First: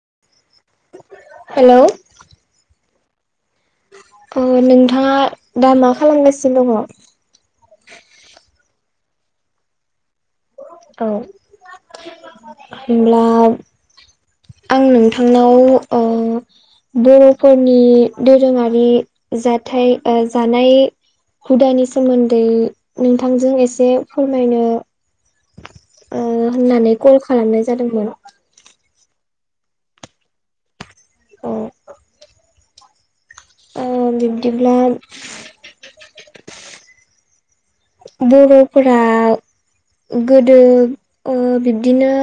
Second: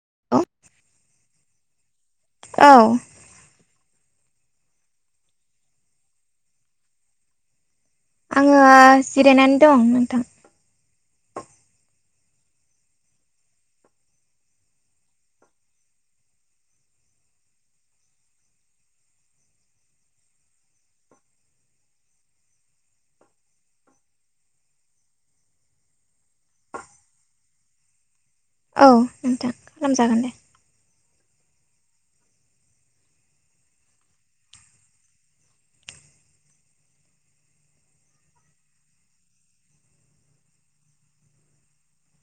[unintelligible] Hello औ अ नोंथाङा दा मा खालामगासिनो दङ आङो जिरायनानै दं नोंथां औ होनब्ला आं नोंथांनाव ओ बर'फोरनि दोरोङारि जाथाय जानाय हुदानि सोमोन्दै नोंथांजों एसे फोरमायनो ओ होननानै कल खालामनाय जादोंमोन औ नोंथां खालामजागोन दे अ ओ बिबदिब्ला बर'फोरा गोदो ओ बिब्दिनो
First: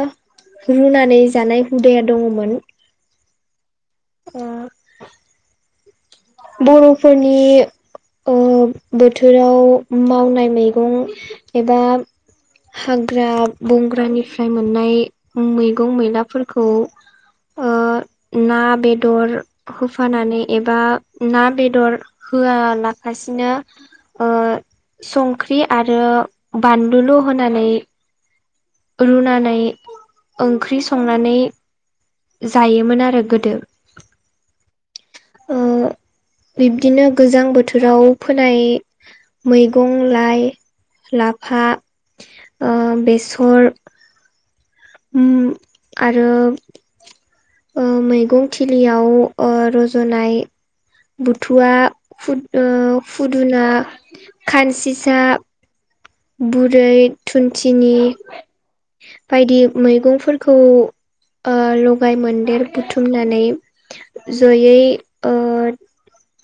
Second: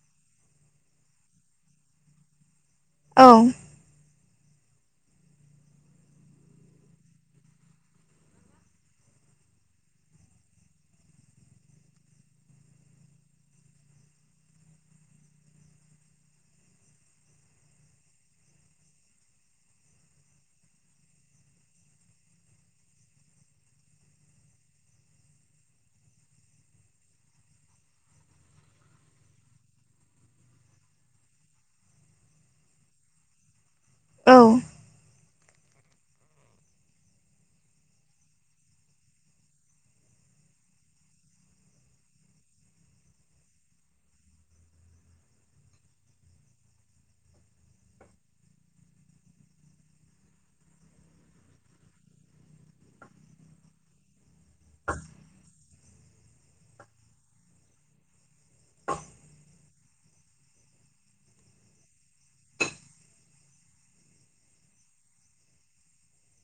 रुनानै जानाय हुदाया दङमोन औ ओ बर'फोरनि ओ बोथोराव मावनाय मैगं एबा हाग्रा बंग्रानिफ्राय मोननाय मैगं-मैलाफोरखौ ओ ना बेदर होफानानै एबा ना बेदर होआलागासिनो ओ संख्रि आरो बानलुल होनानै रुनानै ओंख्रि संनानै जायोमोन आरो गोदो। औ ओ बिब्दिनो गोजां बोथोराव फोनाय मैगं लाइ लाफा ओ बेसर उम आरो ओ मैगं थिलियाव रजनाय बुथुवा फुदुना खानसिसा बुरै थुनथिनि बायदि मैगंफोरखौ ओ लगाय मोनदेर बुथुमनानै जयै ओ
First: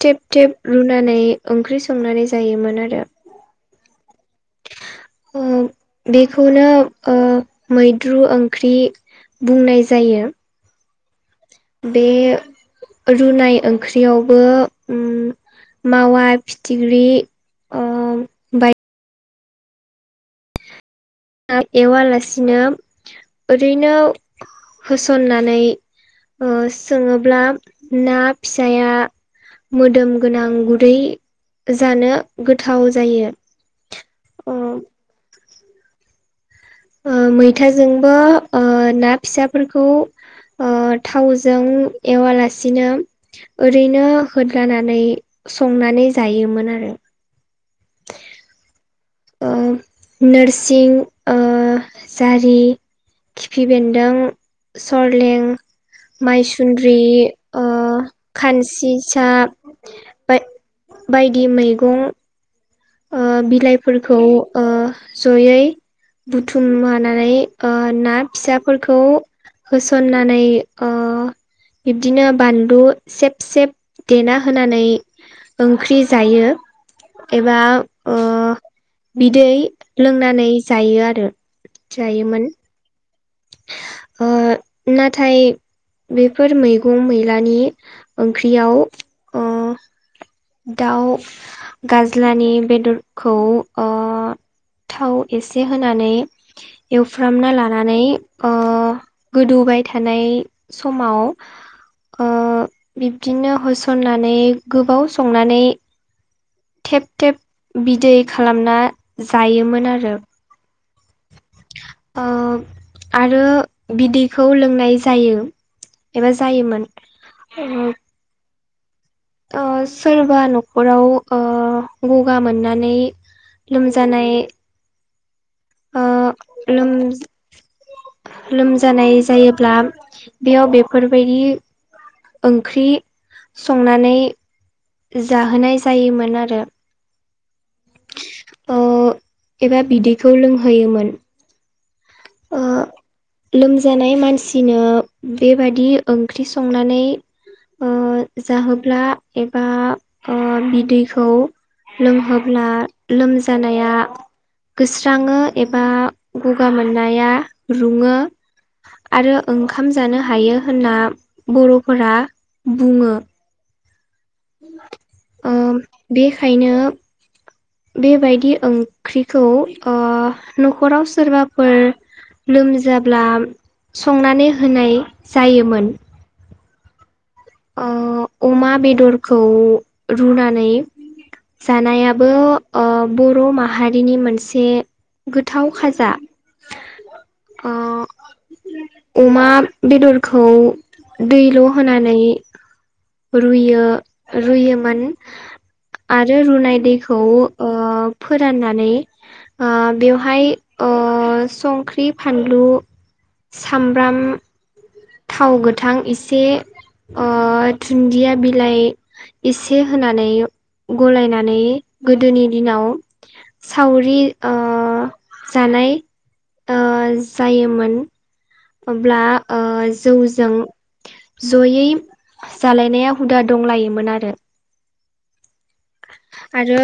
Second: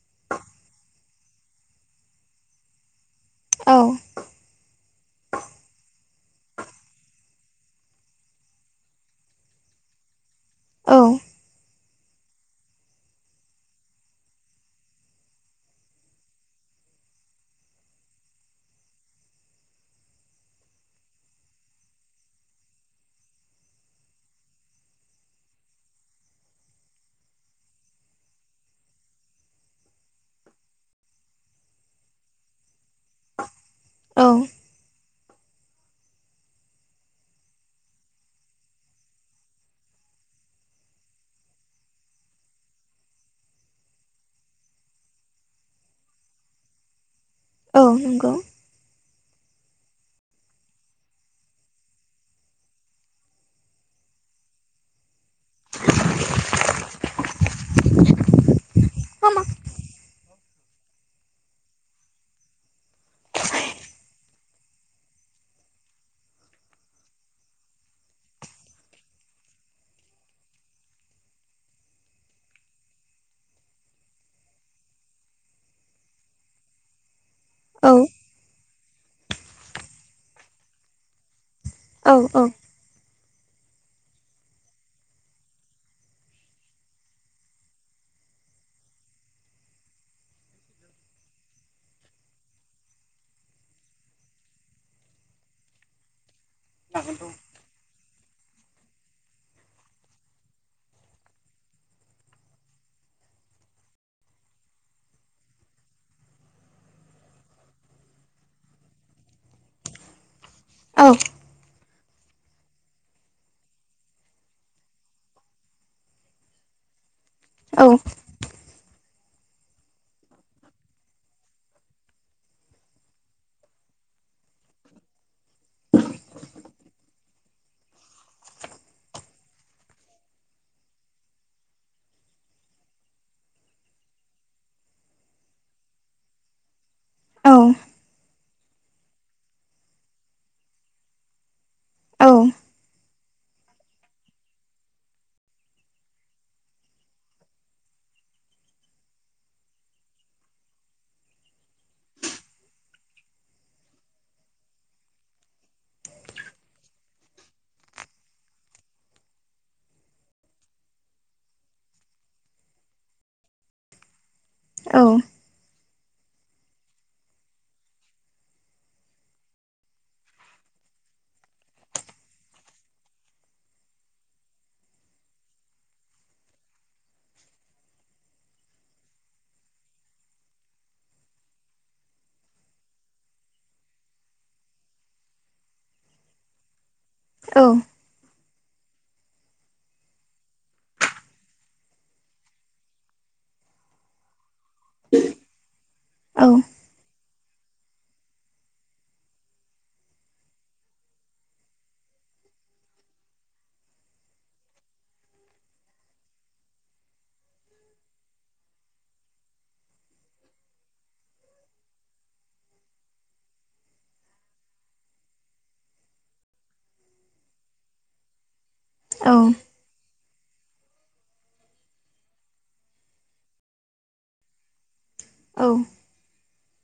थेब थेब रुनानै ओंख्रि संनानै जायोमोन आरो । औ औ बेखौनो ओ मैद्रु ओंख्रि बुंनाय जायो । औ बे रुनाय ओंख्रियावबो उम मावा फिथिख्रि ओ बाय एवालासिनो ओरैनो होसननानै ओ सोङोब्ला ना फिसाया मोदोम गोनां गुरै जानो गोथाव जायो औ ओ मैथाजोंबो ओ ना फिसाफोरखौ ओ थावजों एवालासिनो ओरैनो होदलानानै संनानै जायोमोन आरो औ नंगौ ओ नोरसिं ओ जारि खिफि बेन्दों सरलें माइसुन्द्रि ओ खानसि औ सा बायदि मैगं ओ बिलाइफोरखौ ओ जयै बुथुमना लानानै ना फिसाफोरखौ होसननानै ओ बिब्दिनो बानलु सेब सेब देना होनानै ओंख्रि जायो ए बा औ ओ बिदै लोंनानै जायो आरो औ जायोमोन ओ नाथाय बेफोर मैगं मैलानि ओंख्रियाव ओ दाउ गाज्लानि बेदरखौ ओ थाव एसे होनानै एवफ्रामना लानानै ओ गोदौबाय थानाय समाव ओ बिब्दिनो होसननानै गोबाव संनानै थेब थेब बिदै खालामना जायोमोन आरो औ ओ आरो बिदैखौ लोंनाय जायो। एबा जायोमोन औ ओ सोरबा नखराव ओ‌ गगा मोननानै लोमजानाय ओ लोम लोमजानाय जायोब्ला बेयाव बेफोरबायदि ओंख्रि संनानै जाहोनाय जायोमोन आरो। औ। ओ एबा बिदैखौ लोंहोयोमोन। औ ओ लोमजानाय मानसिनो बेबादि ओंख्रि संनानै ओ जाहोब्ला एबा ओ बिदैखौ लोंहोब्ला लोमजानाया गोस्रांङो एबा गगा मोननाया रुङो आरो ओंखाम जानो हायो होनना बर'फोरा बुङो। ओ बेखायनो बेबायदि ओंख्रिखौ ओ न'खराव सोरबाफोर लोमजाब्ला संनानै होनाय जायोमोन। ओ अमा बेदरखौ रुनानै जानायाबो ओ बर' माहारिनि मोनसे गोथाव खाजा। औ। ओ अमा बेदरखौ दैल' होनानै रुयो रुयोमोन आरो रुनाय दैखौ ओ फोराननानै ओ बेवहाय ओ‌ संख्रि फानलु सामब्राम थाव गोथां एसे ओ दुन्दिया बिलाइ एसे होनानै गलायनानै गोदोनि दिनाव सावरि ओ जानाय ओ जायोमोन। अब्ला ओ जौ जों जयै जालायनाया हुदा दंलायोमोन आरो। औ। आरो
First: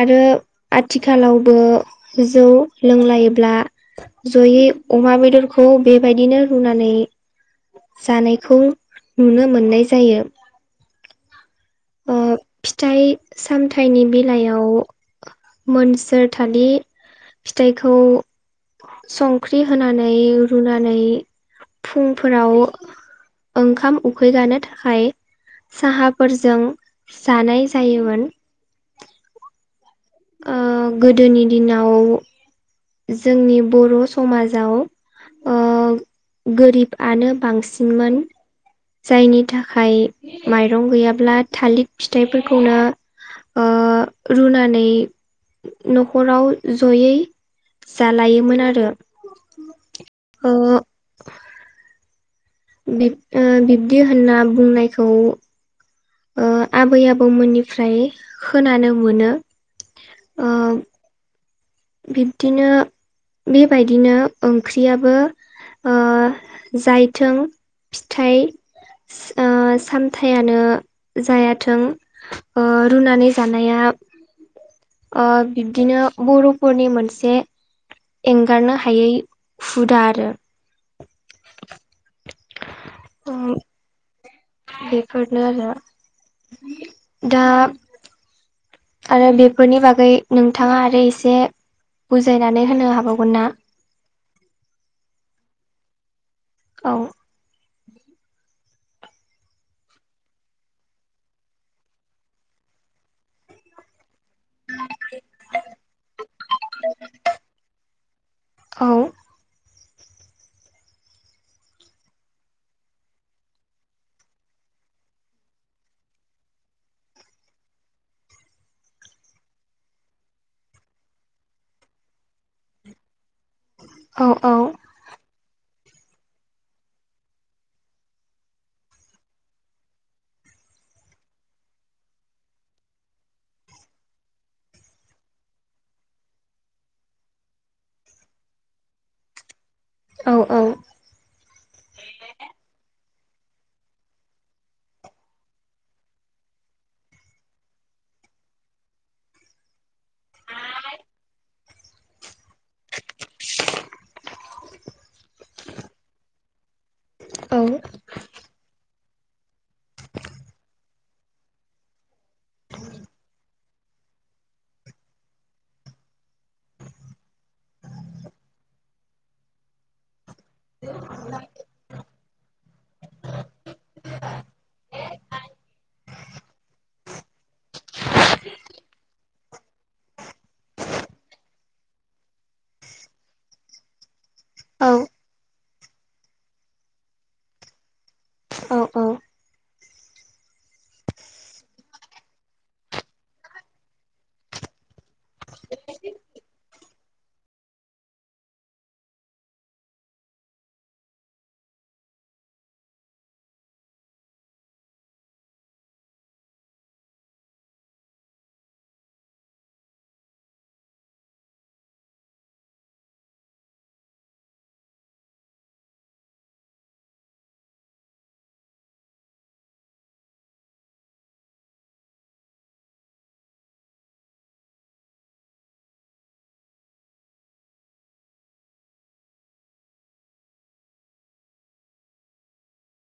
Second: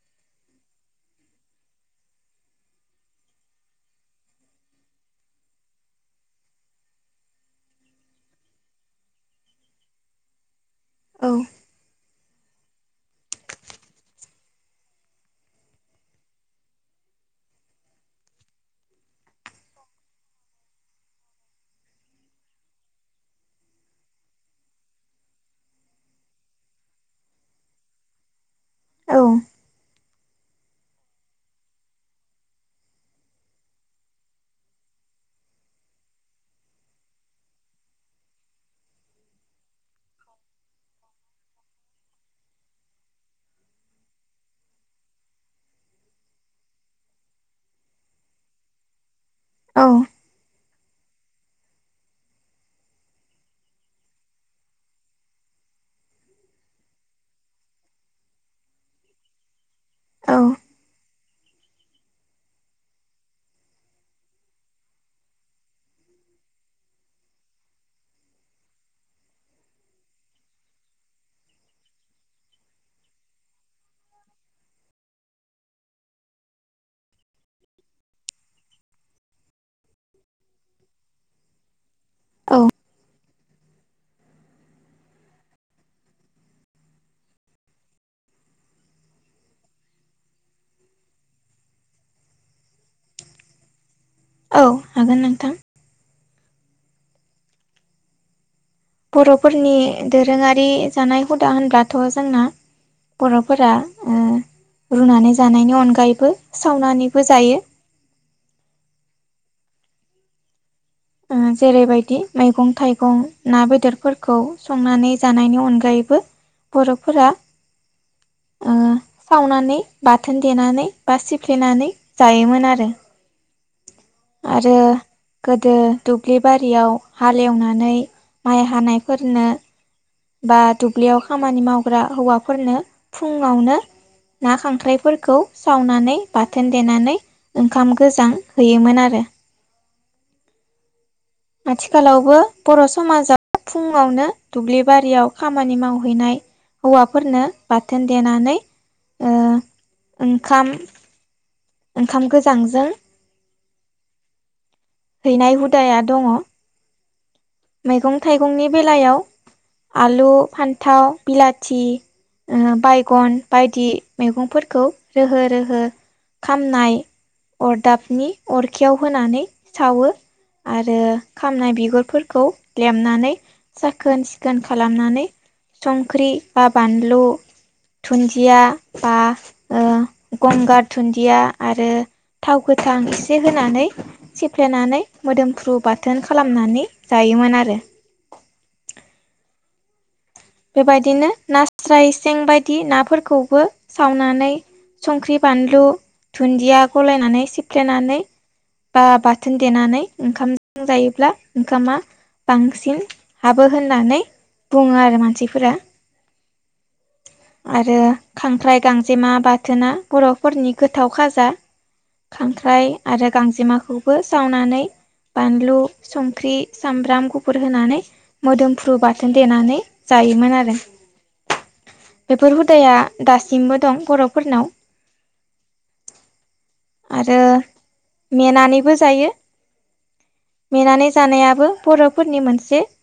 आरो आथिखालावबो जौ लोंलायोब्ला जयै अमा बेदरखौ बेबायदिनो रुनानै जानायखौ नुनो मोननाय जायो। औ। ओ फिथाइ सामथाइनि बेलायाव मोनसोर थालिर फिथाइखौ संख्रि होनानै रुनानै फुंफोराव ओंखाम उखैगानो थाखाय साहाफोरजों जानाय जायोमोन। औ। ओ गोदोनि दिनाव जोंनि बर' समाजाव ओ गोरिबआनो बांसिनमोन। जायनि थाखाय माइरं गैयाब्ला थालिर फिथाइफोरखौनो ओ रुनानै न'खराव जयै जालायोमोन आरो। बिब ओ बिब्दि होनना बुंनायखौ आबै आबौमोननिफ्राय खोनानो मोनो औ बिब्दिनो बेबायदिनो ओंख्रियाबो जायथों फिथाइ सामथायानो जायाथों रुनानै जानाया बिब्दिनो बर'फोरनि मोनसे एंगारनो हायै हुदा आरो औ ओ बेफोरनो आरो दा आरो बेफोरनि बागै नोंथाङा आरो एसे बुजायनानै होनो हाबावगोन ना औ हागोन नोंथां औ बर'फोरनि दोरोङारि जानाय हुदा होनब्लाथ' जोंना बर'फोरा रुनानै जानायनि अनगायैबो सावनानैबो जायो औ [unintelligible] जेरैबायदि मैगं थाइगं ना बेदरफोरखौ संनानै जानायनि अनगायैबो बर'फोरा [inaudible] सावनानै बाथोन देनानै बा सिफ्लेनानै जायोमोन आरो औ औ आरो गोदो दुब्लि बारियाव हालेवनानै माइ हानायफोरनो बा दुब्लियाव खामानि मावग्रा हौवाफोरनो फुङावनो ना खांख्राइफोरखौ सावनानै बाथोन देनानै ओंखाम गोजां होयोमोन आरो [unintelligible] औ औ आथिखालावबो बर' समाजाव फुङावनो दुब्लि बारियाव खामानि मावहैनाय हौवाफोरनो बाथोन देनानै अ ओंखाम ओंखाम गोजांजों [unintelligible] हैनाय हुदाया दङ मैगं थाइगंनि बेलायाव आलु फान्थाव बिलाथि ओ बायगन बायदि मैगंफोरखौ रोहो रोहो खामनाय अरदाबनि अरखियाव होनानै सावो आरो खामनाय बिगुरफोर खौ लेमनानै साखोन सिखोन खालामनानै संख्रि बा बानलु धुन्दिया बा गंगार दुन्दिया आरो थावखो गोथां एसे होनानै औ सिफ्लेनानै मोदोमफ्रु बाथोन खालामनानै जायोमोन आरो औ औ बेबायदिनो नास्राय सें बायदि नाफोरखौबो सावनानै संख्रि बानलु दुन्दिया गलायनानै सिफ्लेनानै बा बाथोन देनानै ओंखामजों जायोब्ला ओंखामा बांसिन हाबो होननानै बुङो आरो मानसिफोरा [unintelligible] आरो खांख्राइ गांजेमा बाथोना बर'फोरनि गोथाव खाजा खांख्राइ आरो गांजेमाखौबो सावनानै, बानलु संख्रि सामब्राम गुफुर होनानै मोदोमफ्रु बाथोन देनानै, जायोमोन आरो बेफोर हुदाया दासिमबो दं बर'फोरनाव, आरो मेनानैबो जायो। मेनानै जानायाबो बर'फोरनि मोनसे